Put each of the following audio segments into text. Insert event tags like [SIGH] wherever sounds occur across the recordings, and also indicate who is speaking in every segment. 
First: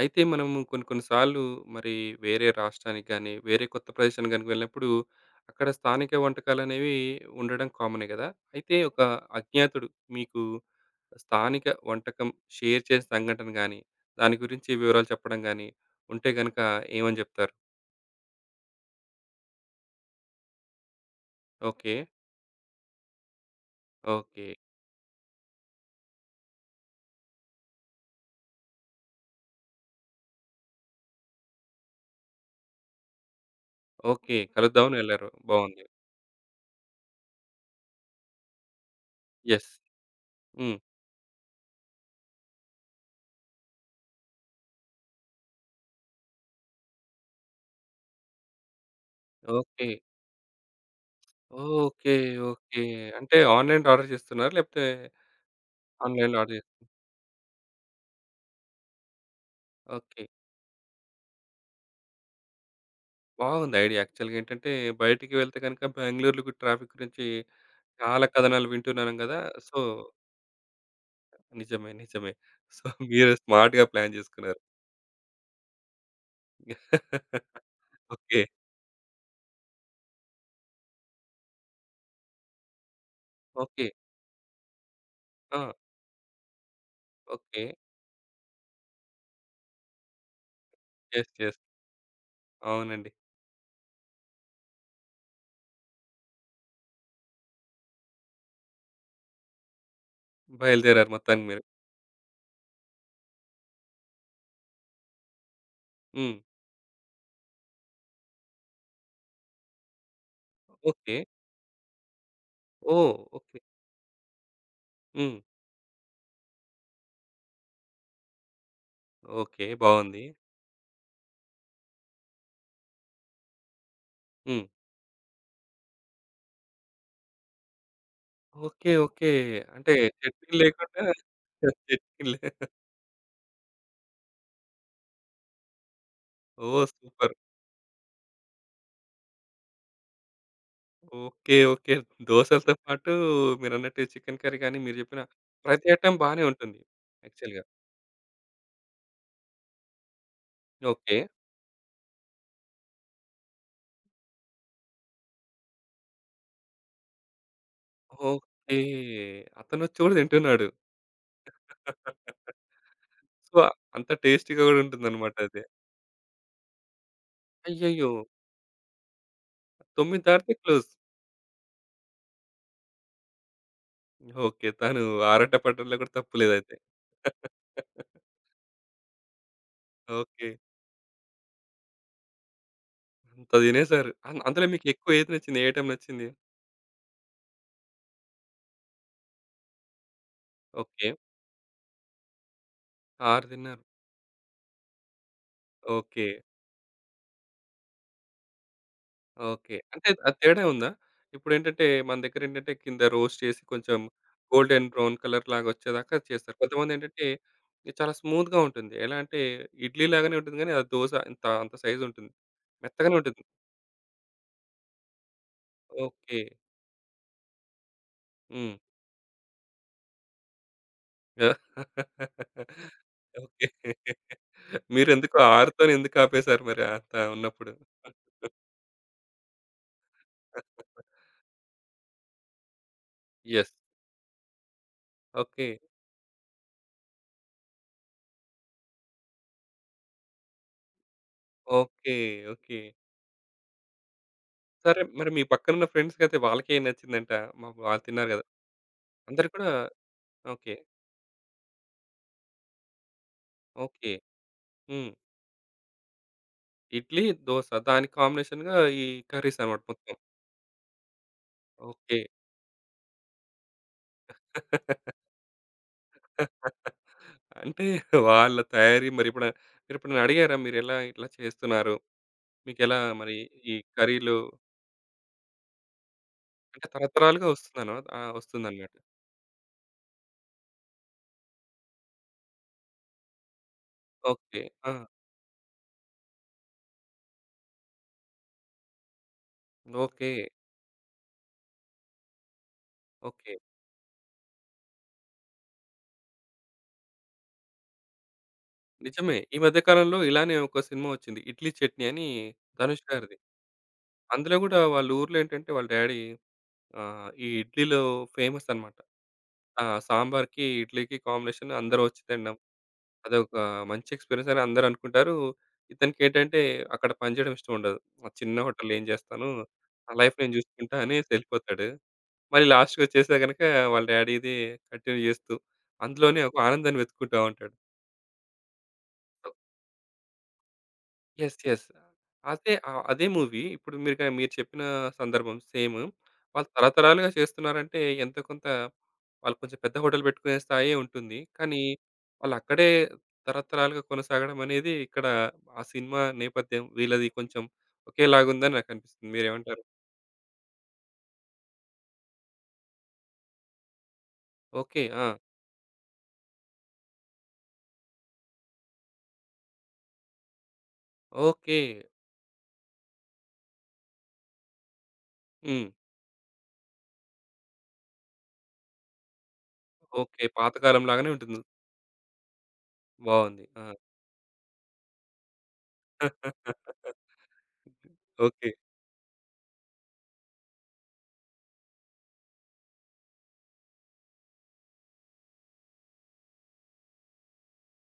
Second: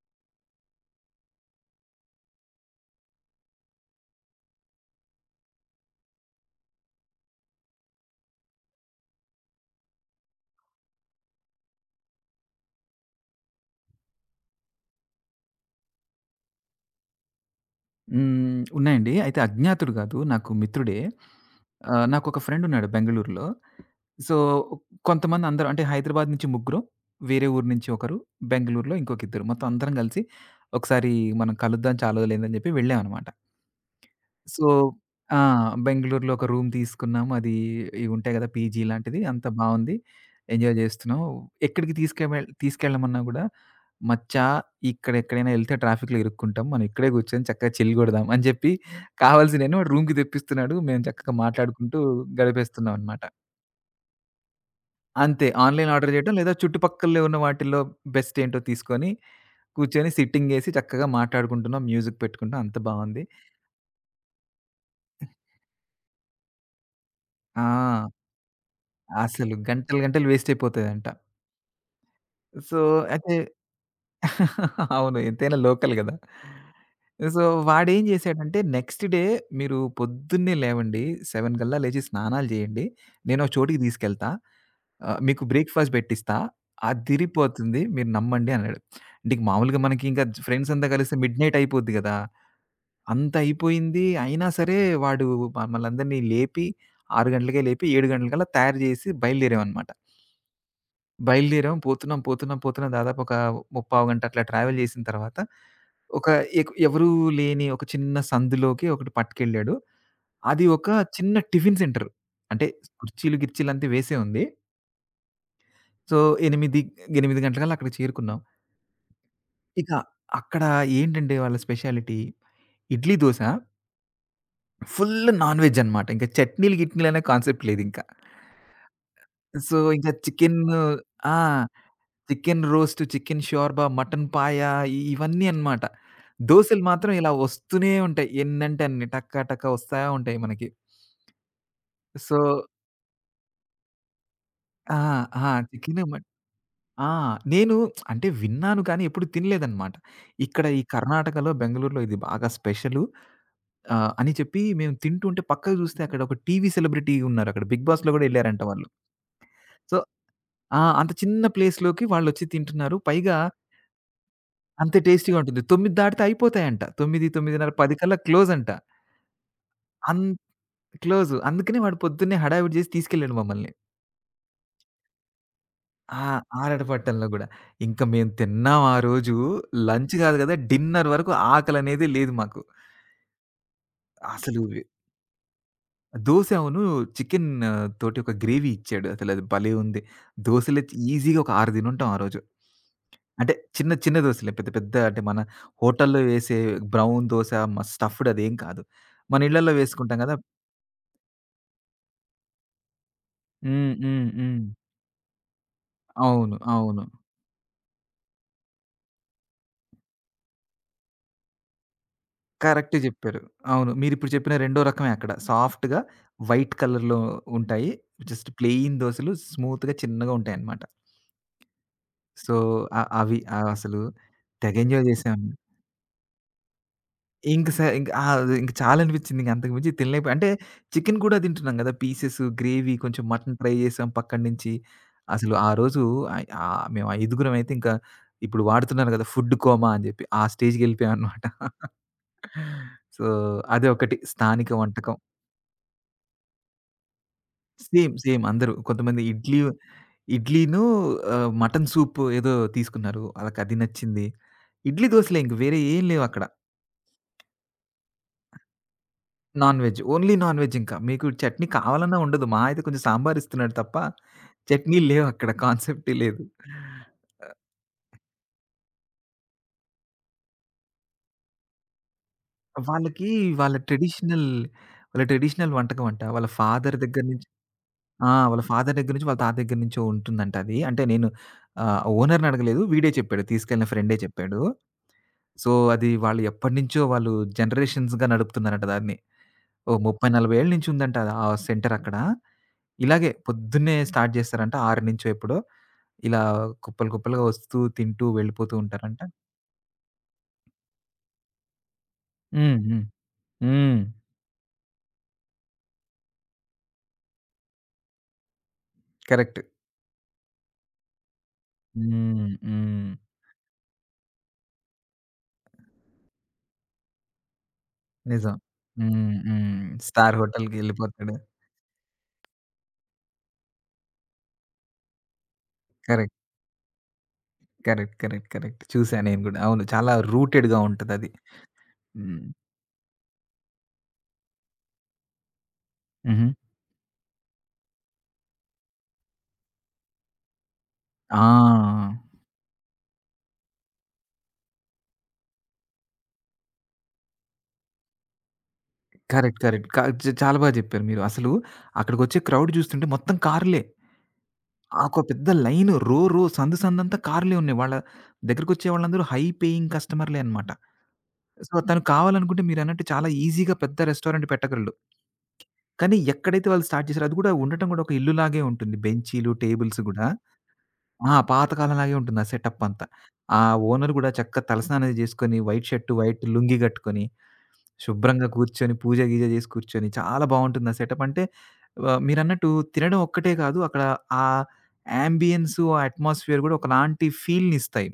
Speaker 1: అయితే మనము కొన్ని, కొన్ని సార్లు మరి వేరే రాష్ట్రానికి గాని, వేరే కొత్త ప్రదేశానికి గనక వెళ్ళినప్పుడు, అక్కడ స్థానిక వంటకాలనేవి ఉండడం కామనే గదా! అయితే, ఒక అజ్ఞాతుడు మీకు స్థానిక వంటకం షేర్ చేసిన సంఘటన గాని, దాని గురించి వివరాలు చెప్పడం గాని, ఉంటే గనుక ఏమని జేప్తారు?
Speaker 2: హ్మ్. ఉన్నాయండి. [SMACKS LIPS] అయితే అజ్ఞాతుడు కాదు. నాకు మిత్రుడే.
Speaker 1: ఓకే.
Speaker 2: ఆహ్, నాకొక ఫ్రెండ్ ఉన్నాడు. బెంగుళూరులో. So,
Speaker 1: okay.
Speaker 2: కొంతమంది అందరు అంటే హైదరాబాద్ నుంచి ముగ్గురు, వేరే ఊరు నుంచి ఒకరు, బెంగుళూరులో ఇంకొక ఇద్దరు, మొత్తం అందరం కలిసి ఒకసారి మనం కలుద్దాం చాలా రోజులయింది. అని చెప్పి వెళ్ళామన్నమాట.
Speaker 1: ఓకే.
Speaker 2: సో
Speaker 1: కలుద్దాం అని వెళ్లారు.
Speaker 2: ఆ!
Speaker 1: బావుంది.
Speaker 2: బెంగుళూరులో ఒక రూమ్ తీసుకున్నాము. అది ఇవుంటాయి కదా! పీజీ లాంటిది అంత
Speaker 1: యెస్.
Speaker 2: బావుంది. ఎంజాయ్
Speaker 1: హ్మ్.
Speaker 2: చేస్తున్నాం. ఎక్కడికి తీసు‌కువెల్ తీసుకెళ్లమన్నా కూడా, "మచ్చా ఇక్కడ ఎక్కడైనా ఏళ్తే ట్రాఫిక్‌లో ఇరుక్కుంటాం. మనం ఇక్కడే కూర్చొని చక్కగా చిల్‌గొడదాం." అని చెప్పి కావాల్సిన వాడు
Speaker 1: ఓకే.
Speaker 2: రూమ్‌కి తెప్పిస్తున్నాడు, మేము చక్కగా మాట్లాడుకుంటూ,
Speaker 1: ఓకే. ఓకే.
Speaker 2: గడిపేస్తున్నామనమాట.
Speaker 1: అంటే ఆన్‌లైన్‌లో ఆర్డర్ చేస్తున్నారా? లేపోతే
Speaker 2: అంతే. ఆన్‌లైన్ ఆర్డర్ చేయడం.
Speaker 1: ఆన్‌లైన్‌లో
Speaker 2: లేదా,
Speaker 1: ఆర్డర్ చే
Speaker 2: చుట్టుపక్కల ఉన్న వాటిలో బెస్టేంటో తీసుకొని, కూర్చొని
Speaker 1: ఓకే.
Speaker 2: సిట్టింగేసి, చక్కగా మాట్లాడుకుంటున్నాం, మ్యూజిక్ పెట్టుకుంటాం అంత బావుంది.
Speaker 1: బావుంది ఐడియా యాక్చువల్‌గా ఏంటంటే,
Speaker 2: అ!
Speaker 1: బయటికి వెళ్తే గనుక బెంగుళూరులో కూడ ట్రాఫిక్ గురించి,
Speaker 2: ఆ!
Speaker 1: చాలా కథనాలు వింటున్నాను కదా!
Speaker 2: అసలు
Speaker 1: సో
Speaker 2: గంటలు, గంటలు వేస్టయిపోతాయంట.
Speaker 1: నిజమే, నిజమే.
Speaker 2: సో
Speaker 1: సొ, [GIGGLES] మీరు
Speaker 2: అయితే
Speaker 1: స్మార్ట్‌గా ప్లాన్ జేసుకున్నారు.
Speaker 2: [LAUGHS] అవును ఎంతైనా లోకల్ గదా! సో,
Speaker 1: [LAUGHS]
Speaker 2: వాడేం
Speaker 1: ఓకే.
Speaker 2: చేసాడంటే, "నెక్స్ట్ డే మీరు పొద్దున్నే లేవండి, 7 కల్లా లేచి, స్నానాలు చేయండి, నేను ఒక చోటికి
Speaker 1: ఓకే.
Speaker 2: తీసుకెళ్తా. ఆహ్, మీకు
Speaker 1: ఆ!
Speaker 2: బ్రేక్‌ఫాస్ట్ పెట్టిస్తా,
Speaker 1: ఓకే.
Speaker 2: అదిరిపోతుంది మీరు నమ్మండి" అన్నాడు. అంటే ఇంకా మామూలుగా మనకింకా జు ఫ్రెండ్సంతా కలిస్తే
Speaker 1: యెస్, యెస్.
Speaker 2: మిడ్‌నైటయిపోద్ది కదా!
Speaker 1: అవునండి.
Speaker 2: అంత అయిపోయింది. అయినా సరే, వాడు మమ్మల్ని అందరిని లేపి, 6 గంటలకే లేపి, 7 గంటలకల్లా తయారు చేసి బయలుదేరామన్నమాట.
Speaker 1: బయలుదేరారు మొత్తానికి మీరు.
Speaker 2: బయలుదేరాం పోతున్నాం, పోతున్నాం, పోతున్నాం, దాదాపు ఒక ముప్పావుగంట అట్లా ట్రావెల్ చేసిన తరువాత, ఒక
Speaker 1: హ్మ్.
Speaker 2: ఏకు ఎవరు లేని ఒక చిన్న సందులోకి ఒకటి పట్టుకెళ్ళాడు. అది ఒక
Speaker 1: ఓకే.
Speaker 2: చిన్న టిఫిన్ సెంటరు. అంటే
Speaker 1: ఓహ్!
Speaker 2: కుర్చీలు,
Speaker 1: ఓకే.
Speaker 2: గిర్చీలు అంత వేసే ఉంది.
Speaker 1: హ్మ్.
Speaker 2: సో 8, 8 గంటలకల్లా అక్కడికి చేరుకున్నాం.
Speaker 1: ఓకే.
Speaker 2: ఇక
Speaker 1: బావుంది.
Speaker 2: అక్కడ ఏంటంటే వాళ్ళ స్పెషాలిటీ ఇడ్లీ దోస
Speaker 1: హ్మ్.
Speaker 2: ఫుల్ నాన్‌వెజ్ అన్నమాట ఇంక చట్నీలు గిట్నీలు అనే కాన్సెప్ట్ లేదింకా.
Speaker 1: ఓకే. ఓకే.
Speaker 2: సో
Speaker 1: అంటే
Speaker 2: ఇక
Speaker 1: చట్నీ
Speaker 2: చికెన్
Speaker 1: లేకుండా
Speaker 2: ఆ!
Speaker 1: చట్నీ లే
Speaker 2: chicken roast, chicken shorba, mutton paya ఇవన్నీ అన్నమాట. దోసలు
Speaker 1: ఓహ్!
Speaker 2: మాత్రం ఇలా
Speaker 1: సూపర్!
Speaker 2: వస్తూనే ఉంటాయి. ఎన్నంటే అన్ని. టక టకా వస్తా ఉంటాయి మనకి.
Speaker 1: ఓకే. ఓకే.
Speaker 2: సో
Speaker 1: దోసలతో పాటూ మీరన్నట్టు చికెన్ కర్రీ గాని
Speaker 2: ఆ!
Speaker 1: మీరు జెప్పిన
Speaker 2: ఆ!
Speaker 1: ప్రతి
Speaker 2: చికెన్ మ
Speaker 1: ఐటెం బానే ఉంటుంది
Speaker 2: ఆ!
Speaker 1: యాక్చువల్‌గా.
Speaker 2: నేను [SMACKS LIPS] అంటే విన్నాను కానీ ఎప్పుడు తినలేదన్నమాట. ఇక్కడ ఈ
Speaker 1: ఓకే.
Speaker 2: కర్ణాటకలో బెంగుళూరులో ఇది బాగా స్పెషలు ఆహ్, అని చెప్పి మేము తింటుంటే పక్కకు జూస్తే అక్కడ ఒక టీవీ సెలబ్రిటీ ఉన్నారక్కడ 'బిగ్ బాస్‌లో' గూడా యెళ్లారంట
Speaker 1: ఓకే.
Speaker 2: వాళ్ళు. సో
Speaker 1: అతనొచ్చి గూడ తింటున్నాడు.
Speaker 2: ఆ! అంత చిన్న ప్లేస్‌లోకి వాళ్ళు వచ్చి
Speaker 1: [LAUGHS]
Speaker 2: తింటున్నారు పైగా
Speaker 1: సో అంత టేస్టీగా గూడా
Speaker 2: అంత టేస్టీగా ఉంటుంది.
Speaker 1: ఉంటుందన్నమాటది.
Speaker 2: 9 దాటితే అయిపోతాయంట 9, 9:30 10:00
Speaker 1: అయ్యయ్యో!
Speaker 2: కల్లా క్లోజ్ అంట. అం
Speaker 1: 9 దాటితే క్లోజ్.
Speaker 2: క్లోజ్ అందుకనే వాడు పొద్దున్నే హడావిడి జేసి తీసుకెళ్ళాడు మమ్మల్ని.
Speaker 1: ఓకే. తను ఆరాట పడటంలో కూడా
Speaker 2: ఆ!
Speaker 1: తప్పు లేదుయితే.
Speaker 2: ఆరట పట్టంలో గూడా
Speaker 1: [CHUCKLES]
Speaker 2: ఇంకా మేము తిన్నాం ఆరోజు లంచ్ గాదు గదా!
Speaker 1: ఓకే.
Speaker 2: డిన్నర్ వరకు ఆకలనేదే లేదు మాకు.
Speaker 1: అంత తినేసారు అం
Speaker 2: అసలు
Speaker 1: అందులో
Speaker 2: వే
Speaker 1: మీకు ఎక్కువ ఏది నచ్చింది? ఏ ఐటెమ్ నచ్చింది?
Speaker 2: దోస అవును. చికెన్ తోటి ఒక గ్రేవీ ఇచ్చాడు అసలది భలే ఉంది. దోసలైతే
Speaker 1: ఓకే
Speaker 2: ఈజిగా ఒక 6 తినుంటాం ఆరోజు.
Speaker 1: 6
Speaker 2: అంటే
Speaker 1: తిన్నారు.
Speaker 2: చిన్న, చిన్న దోసలే పెద్ద పెద్ద అంటే మన హోటల్‌లో
Speaker 1: ఓకే.
Speaker 2: వేసే బ్రౌన్ దోస మ స్టఫ్డ్ అదేం కాదు. మన ఇళ్లల్లో
Speaker 1: ఓకే. అంటే
Speaker 2: వేసుకుంటాం కదా!
Speaker 1: అది తేడా ఉందా? ఇప్పుడేంటంటే మన దగ్గరేంటంటే కింద రోస్ట్ చేసి
Speaker 2: హ్మ్.
Speaker 1: కొంచెం
Speaker 2: హ్మ్. హ్మ్.
Speaker 1: గోల్డెన్ బ్రౌన్ కలర్‌లాగొచ్చేదాకా
Speaker 2: అవును.
Speaker 1: చేస్తారు.
Speaker 2: అవును.
Speaker 1: కొంతమందేంటంటే ఇది చాలా స్మూత్‌గా ఉంటుంది. ఎలా అంటే ఇడ్లీ లాగానే ఉంటుంది కానీ ఆ దోస ఇంత అంత సైజ్ ఉంటుంది.
Speaker 2: కరెక్టే
Speaker 1: మెత్తగానే
Speaker 2: చేప్పారు.
Speaker 1: ఉంటుంది.
Speaker 2: అవును. మీరిప్పుడు చేప్పిన రెండో రకమే అక్కడ. సాఫ్ట్‌గా
Speaker 1: ఓకే
Speaker 2: వైట్ కలర్‌లో ఉంటాయి, జస్ట్
Speaker 1: హ్మ్.
Speaker 2: ప్లెయిన్ దోసలు స్మూత్‌‌గా చిన్నగా ఉంటాయన్నమాట. సో అ అవి
Speaker 1: ఓకే.
Speaker 2: అవసలు తెగ ఎంజాయ్
Speaker 1: మీరెందుకు
Speaker 2: జేశాం.
Speaker 1: 6తోని ఎందుకాపేసారు మరి అంత
Speaker 2: ఇంక
Speaker 1: ఉన్నప్పుడు?
Speaker 2: స ఇంక
Speaker 1: [CHUCKLES]
Speaker 2: అది ఇంక చాలనిపిచ్చింది. ఇంగంతకు మించి తినలేకపోయా అంటే
Speaker 1: [CHUCKLES]
Speaker 2: చికెన్ కూడా తింటున్నాం గదా! పీసెస్, గ్రేవీ కొంచెం మటన్
Speaker 1: యెస్.
Speaker 2: ట్రై జేసాం పక్కన్నించి. అసలు ఆ
Speaker 1: ఓకే.
Speaker 2: రోజు అయి ఆ మేం ఐదుగురమయితే ఇంకా ఇప్పుడు వాడుతున్నారు కదా! ఫుడ్ కోమా అని చెప్పి ఆ స్టేజ్‌కి వెళ్ళిపోయాం అన్నమాట. [CHUCKLES]
Speaker 1: ఓకే. ఓకే.
Speaker 2: సో అది ఒకటి స్థానిక
Speaker 1: సరే
Speaker 2: వంటకం.
Speaker 1: మరి మీ పక్కనున్న ఫ్రెండ్స్ కైతే వాళ్ళకేం నచ్చిందంట? మా వాళ్ళు
Speaker 2: సేమ్.
Speaker 1: తిన్నారు
Speaker 2: సేమ్.
Speaker 1: గదా!
Speaker 2: అందరు కొంతమంది
Speaker 1: అందరూ
Speaker 2: ఇడ్లీ
Speaker 1: కూడా ఓకే.
Speaker 2: ఇడ్లీను ఆహ్, మటన్ సూప్ ఏదో తీసుకున్నారు అళ్ళకది
Speaker 1: ఓకే.
Speaker 2: నచ్చింది. ఇడ్లీ,
Speaker 1: హ్మ్.
Speaker 2: దోసలే ఇంకా వేరే ఏమి లేవక్కడ.
Speaker 1: ఇడ్లీ, దోస దానికి కాంబినేషన్‌గా ఈ కర్రీస్ అన్నమాట
Speaker 2: నాన్‌వెజ్,
Speaker 1: మొత్తం.
Speaker 2: ఓన్లీ నాన్‌వెజ్ ఇంకా మీకు చట్నీ కావాలన్నా
Speaker 1: ఓకే.
Speaker 2: ఉండదు. మహ అయితే కొంచెం సాంబార్ ఇస్తున్నాడు తప్ప చట్నీలు
Speaker 1: [LAUGHS]
Speaker 2: లేవక్కడ కాన్సెప్టే లేదు.
Speaker 1: [CHUCKLES] అంటే వాళ్ళ తయారీ మరెప్పుడై మరెప్పుడన్నా అడిగారా? మీరెలా ఇట్లా చేస్తున్నారు? మీకెలా
Speaker 2: వాళ్ళకి
Speaker 1: మరి ఈ
Speaker 2: వాళ్ళ
Speaker 1: కర్రీలు
Speaker 2: ట్రెడిషనల్ వాళ్ళ ట్రెడిషనల్ వంటకం అంట. వాళ్ళ
Speaker 1: అంటే
Speaker 2: ఫాదర్ దగ్గర నుంచి
Speaker 1: తరతరాలుగా వస్తుందను
Speaker 2: ఆ!
Speaker 1: ఆహ్,
Speaker 2: వాళ్ళ
Speaker 1: వస్తుందన్నమాట.
Speaker 2: ఫాదర్ దగ్గర నుంచి వాళ్ళ తాత దగ్గర నుంచో ఉంటుందంటది. అంటే నేను ఆహ్, ఓనర్‌ని అడగలేదు వీడే చెప్పాడు తీసుకెళ్ళిన ఫ్రెండే చెప్పాడు.
Speaker 1: ఓకే. ఆ!
Speaker 2: సో అది వాళ్ళు ఎప్పడినుంచో వాళ్ళు జనరేషన్స్‌గా నడుపుతున్నారట దాన్ని, ఓహ్! ముప్పై
Speaker 1: ఓకే.
Speaker 2: నలబై ఏళ్ళ నుంచి ఉందంట అది ఆ సెంటర్ అక్కడ ఇలాగే
Speaker 1: ఓకే.
Speaker 2: పొద్దున్నే స్టార్ట్ జేస్తరంట 6 నుంచో ఎప్పుడో, ఇలా కుప్పలు, కుప్పలుగా వస్తూ తింటూ వెళ్ళిపోతూ ఉంటారంట.
Speaker 1: నిజమే. ఈ మధ్య కాలంలో ఇలానే ఒక సినిమా వచ్చింది. 'ఇడ్లీ చట్నీ' అని
Speaker 2: హ్మ్. హ్మ్.
Speaker 1: 'ధనుష్' గారిది.
Speaker 2: హ్మ్.
Speaker 1: అందులో గూడా వాళ్ళూర్లో ఏంటంటే వాళ్ళ డ్యాడీ ఆహ్, ఈ ఇడ్లీలో ఫేమస్ అన్నమాట.
Speaker 2: కరెక్ట్.
Speaker 1: ఆ! సాంబార్‌కి, ఇడ్లీకి కాంబినేషన్ అందరూ వచ్చి
Speaker 2: హ్మ్.
Speaker 1: తినడం.
Speaker 2: హ్మ్.
Speaker 1: అదొక మంచి ఎక్స్పీరియన్స్ అని అందరనుకుంటారు. ఇతనికేంటంటే అక్కడ పని జేయడం ఇష్టం ఉండదు. ఆ చిన్న
Speaker 2: నిజం.
Speaker 1: హోటల్‌లో ఏం
Speaker 2: హ్మ్.
Speaker 1: చేస్తాను
Speaker 2: హ్మ్.
Speaker 1: నా లైఫ్
Speaker 2: స్టార్
Speaker 1: నేను జూసుకుంటా
Speaker 2: హోటల్‌‌‌‌కెళ్ళిపోతాడు.
Speaker 1: అనేసెళ్ళిపోతాడు. మళ్ళీ లాస్ట్‌‌కొచ్చేస్తే గనుక వాళ్ళ డ్యాడీది కంటిన్యూ జేస్తూ
Speaker 2: కరెక్ట్.
Speaker 1: అందులోనే ఒక ఆనందాన్ని వెతుక్కుంటా ఉంటాడు.
Speaker 2: కరెక్ట్. కరెక్ట్. కరెక్ట్. చూసా నేను గూడా అవును. చాలా రూటెడ్‌గా ఉంటదది.
Speaker 1: యెస్. యెస్.
Speaker 2: హ్మ్.
Speaker 1: అదే ఆహ్, అదే మూవీ ఇప్పుడు మీరు గ మీరు చెప్పిన సందర్భం సేమ్.
Speaker 2: హుహు.
Speaker 1: వాళ్ళు తరతరాలుగా చేస్తున్నారంటే ఎంతో కొంత ఆళ్ళు కొంచెం పెద్ద హోటల్ పెట్టుకునే స్థాయే ఉంటుంది. కానీ
Speaker 2: ఆ!
Speaker 1: వాళ్ళక్కడే తరతరాలుగా కొనసాగడమనేది ఇక్కడ ఆ సినిమా నేపథ్యం వీళ్ళది కొంచెం ఒకేలాగుందని నాకనిపిస్తుంది.
Speaker 2: కరెక్ట్.
Speaker 1: మీరేమంటారు?
Speaker 2: కరెక్ట్. క చ్ చాలా బా జెప్పారు మీరు. అసలు అక్కడికొచ్చే క్రౌడ్ జూస్తుంటే మొత్తం కార్లే.
Speaker 1: ఓకే.
Speaker 2: ఆకొ
Speaker 1: ఆ!
Speaker 2: పెద్ద లైన్, రో రో సందు సందంతా కార్లే ఉన్నాయి. వాళ్ళ దగ్గరికొచ్చే వాళ్ళందరూ హై పేయింగ్ కస్టమర్లే అన్నమాట. సో
Speaker 1: ఓకే
Speaker 2: తను కావాలనుకుంటే మీరన్నట్టు చాలా ఈజిగా పెద్ద రెస్టారెంట్ పెట్టగలడు.
Speaker 1: హ్మ్.
Speaker 2: కానీ ఎక్కడైతే వాళ్ళు స్టార్ట్ జేసారో అది గూడా ఉండటం గూడా ఒక ఇల్లు లాగే ఉంటుంది బెంచీలు, టేబుల్స్ గూడా.
Speaker 1: ఓకే. పాతకాలం లాగానే
Speaker 2: ఆ!
Speaker 1: ఉంటుంది.
Speaker 2: పాతకాలం లాగే ఉంటుంది ఆ సెటపంతా. ఆ
Speaker 1: బావుంది. ఆ!
Speaker 2: ఓనర్ గూడా చక్కగా తలస్నానం అది చేసుకొని వైట్ షర్టు వైట్ లుంగీ
Speaker 1: [LAUGHS]
Speaker 2: గట్టుకొని శుభ్రంగా
Speaker 1: ఓకే.
Speaker 2: కూర్చొని పూజ గిజ చేసి కూర్చొని చాలా బావుంటుంది ఆ సెటప్. అంటే వ మీరు అన్నట్టు తినడం ఒక్కటే గాదు అక్కడ ఆ యాంబియన్సు ఆ అట్మాస్ఫియర్ గూడా ఒకలాంటి ఫీల్‌నిస్తాయి.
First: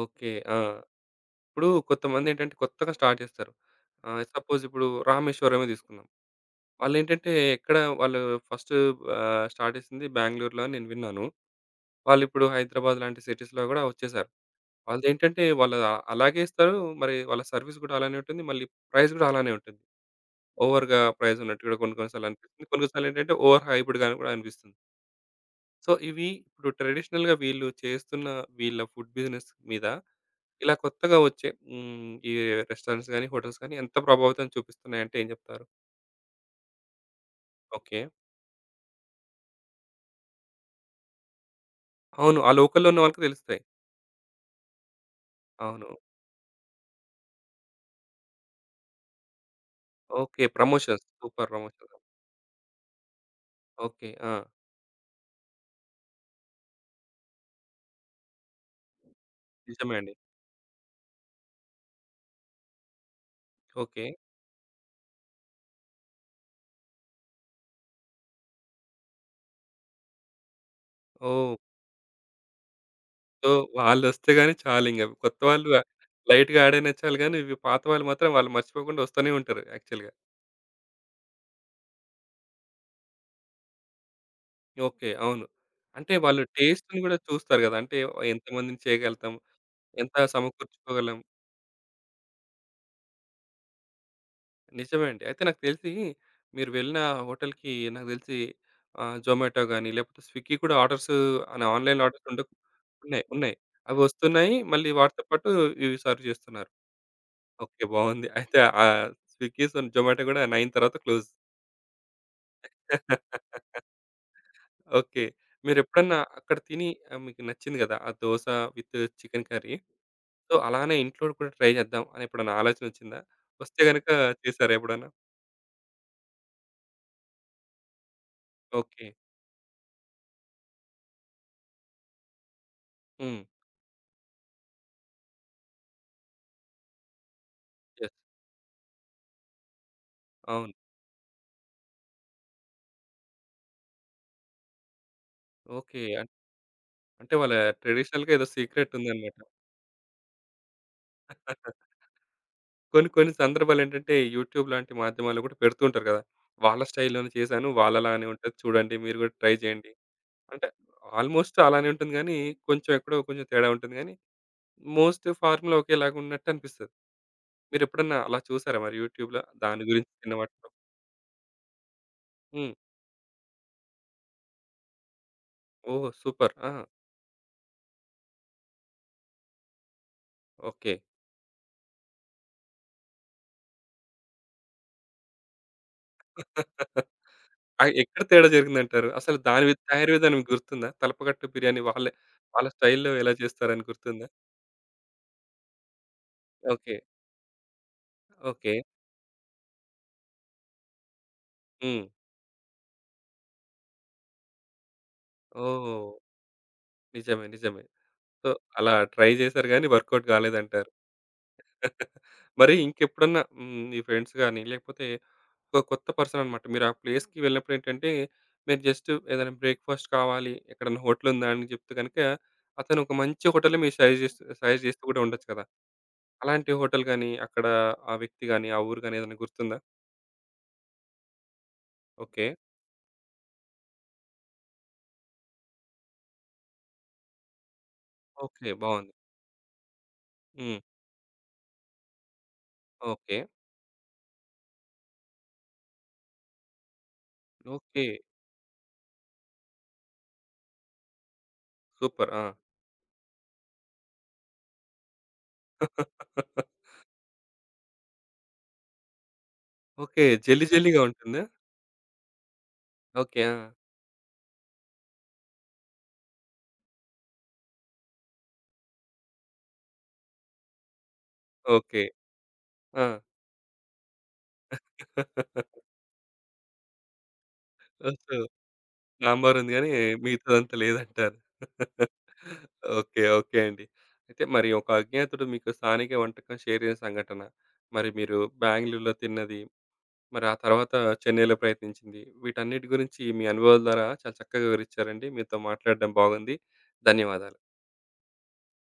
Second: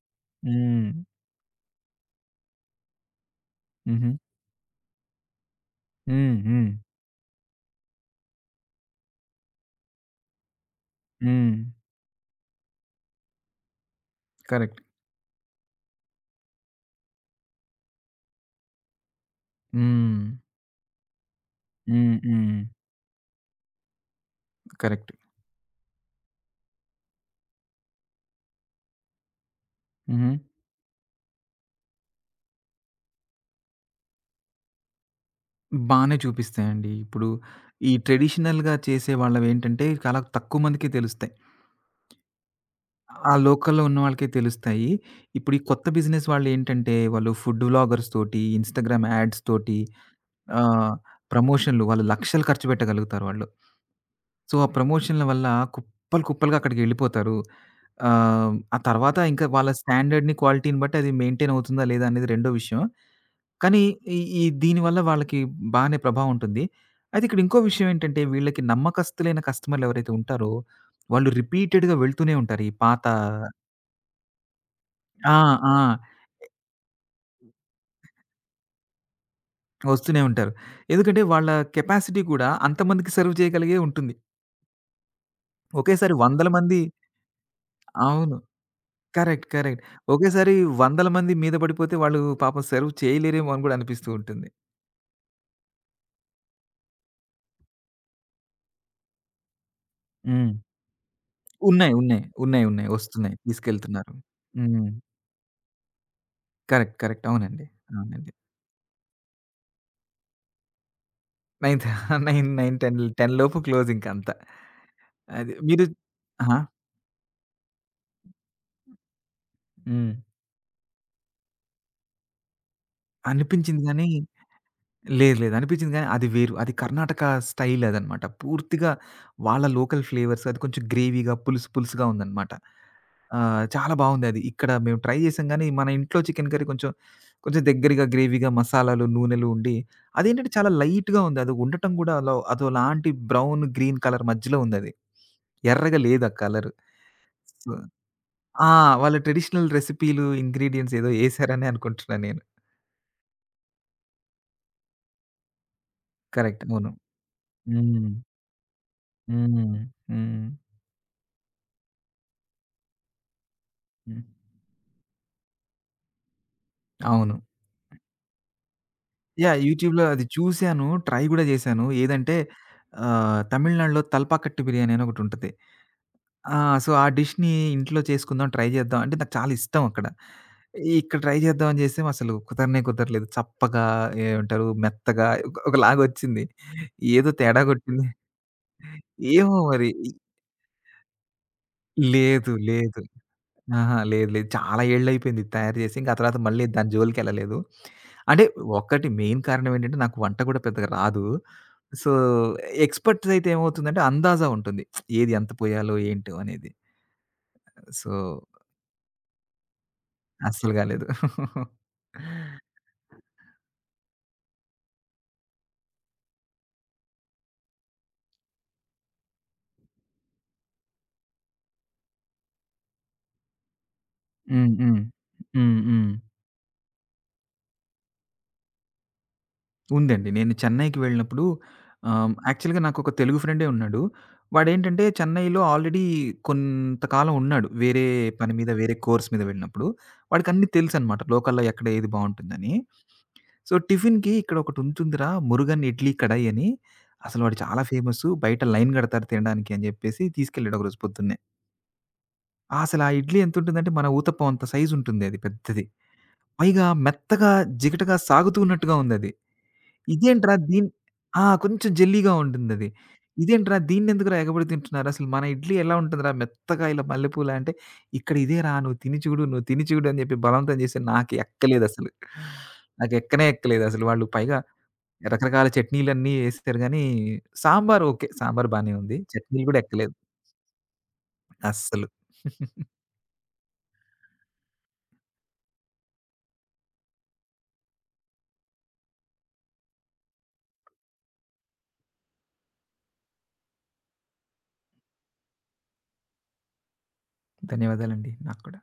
Speaker 1: ఓకే. ఆ!
Speaker 2: హ్మ్.
Speaker 1: ఇప్పుడు కొంతమందేంటంటే, కొత్తగా స్టార్ట్ చేస్తారు.
Speaker 2: హుహు.
Speaker 1: ఆహ్, సపోజిప్పుడు రామేశ్వరమే తీసుకుందాం.
Speaker 2: హ్మ్, హ్మ్.
Speaker 1: వాళ్ళేంటంటే, ఎక్కడ వాళ్ళు ఫస్టు ఆహ్, స్టార్ట్ చేసింది బ్యాంగ్‌లూ‌ర్‌లో అని నేను విన్నాను.
Speaker 2: హ్మ్.
Speaker 1: వాళ్ళు ఇప్పుడు హైదరాబాద్ లాంటి సిటీస్‌లో కూడా వచ్చేసారు.
Speaker 2: కరెక్ట్.
Speaker 1: వాళ్ళదేంటంటే, వాళ్ళు అలాగే ఇస్తారు. మరి వాళ్ళ సర్వీస్ కూడా అలానే ఉంటుంది. మళ్ళీ ప్రైస్ కూడా అలానే ఉంటుంది.
Speaker 2: హ్మ్.
Speaker 1: ఓవర్‌గా ప్రైజ్ ఉన్నట్టు కూడా కొన్ని, కొన్ని
Speaker 2: హ్మ్,
Speaker 1: సార్లు
Speaker 2: హ్మ్.
Speaker 1: అనిపిస్తుంది. కొన్ని, కొన్ని సార్లేంటంటే, ఓవర్ హైప్డ్‌గా కూడా అనిపిస్తుంది.
Speaker 2: కరెక్ట్.
Speaker 1: సో, ఇవి ఇప్పుడు ట్రెడిషనల్‌గా వీళ్ళు చేస్తున్న, వీళ్ళ ఫుడ్ బిజినెస్ మీద
Speaker 2: హుహు.
Speaker 1: ఇలా కొత్తగా వచ్చే హ్మ్, ఈ రెస్టారెంట్స్ గాని, హోటల్స్ గాని ఎంత ప్రభావితం చూపిస్తున్నాయి, అంటే ఏం చెప్తారు?
Speaker 2: బానే చూపిస్తాయండి. ఇప్పుడు ఈ
Speaker 1: ఓకే.
Speaker 2: ట్రెడిషనల్‌గా చేసే వాళ్లవేంటంటే, చాలా తక్కువ మందికే తెలుస్తాయి.
Speaker 1: అవును. ఆ లోకల్‌లో ఉన్న వాళ్ళకి
Speaker 2: ఆ
Speaker 1: తెలుస్తాయి.
Speaker 2: లోకల్‌లో ఉన్న వాళ్లకే తెలుస్తాయి. ఇప్పుడు ఈ కొత్త
Speaker 1: అవును.
Speaker 2: బిజినెస్ వాళ్ళేంటంటే, వాళ్లు ఫుడ్డు వ్లాగర్స్‌తోటి, ఇన్‌స్టాగ్రామ్ యాడ్స్‌తోటి
Speaker 1: ఓకే.
Speaker 2: ఆహ్,
Speaker 1: ప్రమోషన్స్, సూపర్.
Speaker 2: ప్రమోషన్లు
Speaker 1: ప్రమోషన్స్.
Speaker 2: వాళ్లు లక్షలు ఖర్చుపెట్టగలుగుతారు వాళ్లు.
Speaker 1: ఓకే. ఆ!
Speaker 2: సో, ఆ ప్రమోషన్ల వల్ల కుప్పలు కుప్పలుగా అక్కడికెళ్లిపోతారు. ఆహ్, ఆ తర్వాత ఇంకా వాళ్ల
Speaker 1: నిజమే అండి.
Speaker 2: స్టాండర్డ్‌ని, క్వాలిటీని బట్టి అది మెయింటైన్ అవుతుందా, లేదా అనేది రెండో విషయం. కానీ,
Speaker 1: ఓకే.
Speaker 2: ఈ ఈ దీని వల్ల వాళ్లకి బానే ప్రభావం ఉంటుంది. అది ఇక్కడ ఇంకో విషయం ఏంటంటే, వీళ్లకి నమ్మకస్తులైన కస్టమర్స్ ఎవరైతే ఉంటారో, వాళ్లు
Speaker 1: ఓహ్!
Speaker 2: రిపీటెడ్‌గా వెళ్తూనే ఉంటారు. ఈ పాత
Speaker 1: సో, వాళ్ళొస్తే గాని చాలింకా.
Speaker 2: ఆ!
Speaker 1: కొత్తవాళ్ళు
Speaker 2: ఆ! ఇ
Speaker 1: లైట్‌గా యాడయినా చాలు గానీ, ఇవి పాత వాళ్ళు మాత్రం వాళ్ళు మర్చిపోకుండా వస్తూనే ఉంటారు యాక్చువల్‌గా.
Speaker 2: వస్తూనే ఉంటారు. ఎందుకంటే, వాళ్ల కెపాసిటీ గూడా, అంతమందికి సర్వ్ చేయగలిగే ఉంటుంది.
Speaker 1: ఓకే. అవును.
Speaker 2: ఒకేసారి
Speaker 1: అంటే వాళ్ళు
Speaker 2: వందల మంది
Speaker 1: టేస్ట్‌ని కూడా చూస్తారు కదా! అంటే వ్
Speaker 2: అవును.
Speaker 1: ఎంతమందిని చేయగలుగుతాం,
Speaker 2: కరెక్ట్, కరెక్ట్.
Speaker 1: ఎంత
Speaker 2: ఒకేసారి వందల
Speaker 1: సమకూర్చుకోగలం.
Speaker 2: మంది మీద పడిపోతే, వాళ్ళు పాపం సెర్వ్ చేయలేరేమో అని కూడా అనిపిస్తూ ఉంటుంది.
Speaker 1: నిజమే అండి. అయితే నాకు తెలిసి, మీరు వెళ్ళిన ఆ హోటల్‌కి, నాకు తెలిసి ఆహ్, జొమాటో గాని, లేకపోతే
Speaker 2: హ్మ్.
Speaker 1: స్విగ్గీ కూడా ఆర్డర్స్ ఆన్
Speaker 2: ఉన్నాయి,
Speaker 1: ఆన్‌లైన్
Speaker 2: ఉన్నాయి.
Speaker 1: ఆర్డర్స్ ఉండక్
Speaker 2: ఉన్నాయి, ఉన్నాయి.
Speaker 1: ఉన్నాయి
Speaker 2: వస్తున్నాయి
Speaker 1: ఉన్నాయి.
Speaker 2: తీసుకెళ్తున్నారు
Speaker 1: అవొస్తున్నాయి.
Speaker 2: హ్మ్.
Speaker 1: మళ్ళీ వాటితో పాటు ఇవి సర్వ్ చేస్తున్నారు.
Speaker 2: కరెక్ట్, కరెక్ట్ అవునండి.
Speaker 1: ఓకే బావుంది.
Speaker 2: అవునండి.
Speaker 1: అయితే ఆహ్, స్విగ్గీస్ అండ్ జొమాటో కూడా 9 తర్వాత క్లోజ్.
Speaker 2: [CHUCKLES] నైంత్ నైన్, నైన్ టెన్‌ల్ టెన్‌లోపు
Speaker 1: [LAUGHS]
Speaker 2: క్లోజింకా అంతా.
Speaker 1: ఓకే.
Speaker 2: అది మీరు
Speaker 1: మీరేప్పుడన్నా
Speaker 2: ఆ!
Speaker 1: అక్కడ తిని, ఆహ్, మీకు నచ్చింది కదా! ఆ దోస విత్ చికెన్ కర్రీ.
Speaker 2: హ్మ్.
Speaker 1: సో, అలానే ఇంట్లో కూడా ట్రై చేద్దాం, అని ఎప్పుడైనా ఆలోచనోచ్చిందా? వస్తే
Speaker 2: అనిపించింది గానీ
Speaker 1: గనక చేసారా ఎప్పుడన్నా?
Speaker 2: లేదు, లేదు అనిపించింది గానీ, అది వేరు. అది కర్ణాటక స్టైలదన్నమాట. పూర్తిగా
Speaker 1: ఓకే.
Speaker 2: వాళ్ళ లోకల్ ఫ్లేవర్స్ అది కొంచెం గ్రేవీగా పులుసు, పులుసుగా ఉందన్నమాట.
Speaker 1: హ్మ్.
Speaker 2: ఆహ్, చాలా బావుందది. ఇక్కడ మేము ట్రై చేసాం గానీ, మన ఇంట్లో చికెన్ కర్రీ కొంచెం, కొంచెం దెగ్గరగా
Speaker 1: యెస్.
Speaker 2: గ్రేవీగా మసాలాలు, నూనెలు ఉండి అది ఏంటంటే, చాలా
Speaker 1: అవును.
Speaker 2: లైట్‌గా ఉంది. అది ఉండటం కూడా అలో అదోలాంటి బ్రౌన్, గ్రీన్ కలర్ మధ్యలో ఉందది.
Speaker 1: ఓకే.
Speaker 2: ఎర్రగా లేదు
Speaker 1: అన్
Speaker 2: ఆ కలరు,
Speaker 1: అంటే వాళ్ళ
Speaker 2: సొ
Speaker 1: ట్రెడిషనల్‌గా ఏదో
Speaker 2: ఆ! వాళ్ళ
Speaker 1: సీక్రెటుందన్నమాట.
Speaker 2: ట్రెడిషనల్ రెసిపీలు, ఇంగ్రీడియెంట్స్ ఎదో ఏశారనే
Speaker 1: [CHUCKLES]
Speaker 2: అనుకుంటున్నా నేను.
Speaker 1: కొన్ని, కొన్ని సందర్భాలేంటంటే యూట్యూబ్ లాంటి మాధ్యమాల్లో కూడా పెడుతూంటారు కదా!
Speaker 2: కరెక్ట్
Speaker 1: వాళ్ళ
Speaker 2: అవును.
Speaker 1: స్టైల్‌లోనే చేశాను,
Speaker 2: హ్మ్.
Speaker 1: వాళ్ళలానే ఉంటది చూడండి, మీరు కూడా ట్రై
Speaker 2: హ్మ్,
Speaker 1: చేయండి.
Speaker 2: హ్మ్.
Speaker 1: అంటే ఆల్మోస్ట్ అలానే ఉంటుంది గానీ, కొంచెం ఎక్కడో కొంచెం తేడా ఉంటుంది గానీ,
Speaker 2: హ్మ్.
Speaker 1: మోస్ట్ ఫార్ములా ఒకేలాగున్నట్టనిపిస్తది.
Speaker 2: అవును.
Speaker 1: మీరు ఎప్పుడన్నా అలా చూసారా, మరి యూట్యూబ్‌లో?
Speaker 2: యాహ్!
Speaker 1: దాని
Speaker 2: యూట్యూబ్‌లో
Speaker 1: గురించి
Speaker 2: అది
Speaker 1: విన్నవాటిలో?
Speaker 2: చూసాను, ట్రై కూడా చేశాను. ఏదంటే
Speaker 1: హ్మ్.
Speaker 2: ఆహ్, తమిళనాడులో తల్పాకట్టు బిర్యానీ అనొకటుంటది.
Speaker 1: ఓహ్! సూపర్.
Speaker 2: ఆ!
Speaker 1: ఆ!
Speaker 2: సో ఆ డిష్‌ని ఇంట్లో చేసుకుందాం, ట్రై చేద్దాం అంటే నాకు చాలా ఇష్టం అక్కడ.
Speaker 1: ఓకే.
Speaker 2: ఇక్కడ ట్రై చేద్దామని చేస్తేమో అసలు కుదరనే కుదరలేదు, చప్పగా, ఏమంటారు? మెత్తగా, ఒక ఒకలాగోచ్చింది.
Speaker 1: [CHUCKLES]
Speaker 2: ఏదో తేడా
Speaker 1: ఆ!
Speaker 2: కొట్టింది
Speaker 1: ఏక్కడ తేడా జరిగిందంటారు? అసలు
Speaker 2: ఏమో
Speaker 1: దాని వి
Speaker 2: మరి
Speaker 1: తయారు
Speaker 2: ఈ
Speaker 1: విధానం గుర్తుందా? తలపకట్టు బిర్యానీ వాళ్ళే
Speaker 2: లేదు,
Speaker 1: వాళ్ళ
Speaker 2: లేదు,
Speaker 1: స్టైల్‌లో ఎలా చేస్తారని
Speaker 2: అహా!
Speaker 1: గుర్తుందా?
Speaker 2: లేదు, లేదు. చాలా ఏళ్లైయిపోయింది ఇది తయారు చేసి, ఇంకా ఆ తర్వాత మళ్ళీ దాని
Speaker 1: ఓకే.
Speaker 2: జోలికేళ్ళలేదు. అంటే
Speaker 1: ఓకే.
Speaker 2: ఒకటి మెయిన్ కారణమేంటంటే నాకు వంట కూడా పెద్దగా రాదు.
Speaker 1: హ్మ్.
Speaker 2: సో, ఎక్స్‌పర్ట్స్ అయితే ఏమవుతుందంటే అందాజ ఉంటుంది. [SMACKS LIPS] ఏది ఎంత
Speaker 1: ఓహో!
Speaker 2: పోయాలో, ఏంటో అనేది.
Speaker 1: నిజమే, నిజమే.
Speaker 2: సో
Speaker 1: సో, అలా ట్రై చేసారు కానీ, వర్క అవుట్
Speaker 2: అస్సలు
Speaker 1: కాలేదంటారు.
Speaker 2: కాలేదు. [LAUGHS]
Speaker 1: [CHUCKLES] మరి ఇంకెప్పుడన్నా మీ ఫ్రెండ్స్ గాని, లేకపోతే ఒక కొత్త పర్సనన్నమాట మీరా ప్లేస్‌కి వెళ్ళినప్పుడేంటంటే, మీరు జస్టు ఏదైనా బ్రేక్ఫాస్ట్ కావాలి, ఎక్కడైనా హోటలుందా అని చెప్తే గనుక, అతనోక మంచి హోటల్ సజస్ చేస్తూ
Speaker 2: హ్మ్,
Speaker 1: సజస్ట్
Speaker 2: హ్మ్.
Speaker 1: చేస్తూ కూడా ఉండొచ్చు కదా!
Speaker 2: హ్మ్, హ్మ్.
Speaker 1: అలాంటి హోటల్ గాని అక్కడ ఆ! వ్యక్తి గాని, ఆ ఊరు గాని ఏదైనా గుర్తుందా?
Speaker 2: ఉందండి. నేను చెన్నైకి వెళ్ళినప్పుడు ఆహ్,
Speaker 1: ఓకే.
Speaker 2: యాక్చువల్‌గా నాకు ఒక తెలుగు ఫ్రెండే ఉన్నాడు. వాడేంటంటే చెన్నైలో ఆల్రెడీ కొంత కాలం ఉన్నాడు. వేరే పని మీద,
Speaker 1: ఓకే.
Speaker 2: వేరే
Speaker 1: బావుంది.
Speaker 2: కోర్స్ మీద వెళ్ళినప్పుడు. వాడికిన్ని
Speaker 1: హ్మ్.
Speaker 2: తెలుసన్నమాట. లోకల్‌లో ఎక్కడ ఏది బావుంటుందని.
Speaker 1: ఓకే.
Speaker 2: సో, టిఫిన్‌కి "ఇక్కడోకటుంటుంది‌రా, మురుగన్ ఇడ్లీ కడాయని, అసలు వాడు చాలా
Speaker 1: ఓకే.
Speaker 2: ఫేమస్సు, బయట లైన్ కడతారు తినడానికి" అని చెప్పేసి, తీసుకెళ్ళాడు ఒకరోజు పొద్దున్నే.
Speaker 1: సూపర్. ఆ!
Speaker 2: అసలా ఇడ్లీ ఎంతుంటుందంటే, మన ఊతప్పం అంత సైజుంటుంది అది పెద్దది.
Speaker 1: [LAUGHS]
Speaker 2: పైగా మెత్తగా జిగటగా సాగుతున్నట్టుగా ఉందది.
Speaker 1: ఓకే.
Speaker 2: ఇదేంట్రా
Speaker 1: జెల్లీ,
Speaker 2: దిన్
Speaker 1: జెల్లీ‌గా ఉంటుందా?
Speaker 2: ఆ! కొంచెం జెల్లీగా ఉంటుందది.
Speaker 1: ఓకే. ఆ!
Speaker 2: ఇదేంట్రా దీన్ని ఎందుకురా ఎగబడి తింటున్నారసలు? మన ఇడ్లీ ఎలా ఉంటదిరా మెత్తగా ఇలా మల్లెపూల అంటే, "ఇక్కడ ఇదేరా నువ్వు తిని చిడు, నువ్వు తిని చిడు" అని చెప్పి బలవంతం చేసి నాకు
Speaker 1: ఓకే.
Speaker 2: ఎక్కలేదసలు, నాకు
Speaker 1: ఆ!
Speaker 2: ఎక్కనే ఎక్కలేదసలు, వాళ్ళు పైగా రకరకాల
Speaker 1: [LAUGHS]
Speaker 2: చట్నీలన్నీ ఏసిచ్చారు గానీ సాంబార్ ఓకే,
Speaker 1: ఓహో!
Speaker 2: సాంబార్ బానే ఉంది.
Speaker 1: సాంబార్
Speaker 2: చట్నీలు
Speaker 1: ఉంది
Speaker 2: కూడా
Speaker 1: గాని,
Speaker 2: ఎక్కలేదు.
Speaker 1: మిగతాదంతా లేదంటారు.
Speaker 2: అస్సలు.
Speaker 1: [CHUCKLES]
Speaker 2: [CHUCKLES]
Speaker 1: ఓకే. ఓకే. అండి. అయితే మరి ఒక అజ్ఞాతుడు మీకు స్థానిక వంటకం షేర్ జేసిన సంఘటన, మరి మీరు బ్యాంగ్‌ళూర్‌లో తిన్నది, మరా తరువాత చెన్నైలో ప్రయత్నించింది. వీటన్నిటి గురించి మీ అనుభవాల ద్వారా చాలా చక్కగా వివరించారండి, మీతో మాట్లాడటం బాగుంది. ధన్యవాదాలు.
Speaker 2: ధన్యవాదాలండి నాక్కూడా.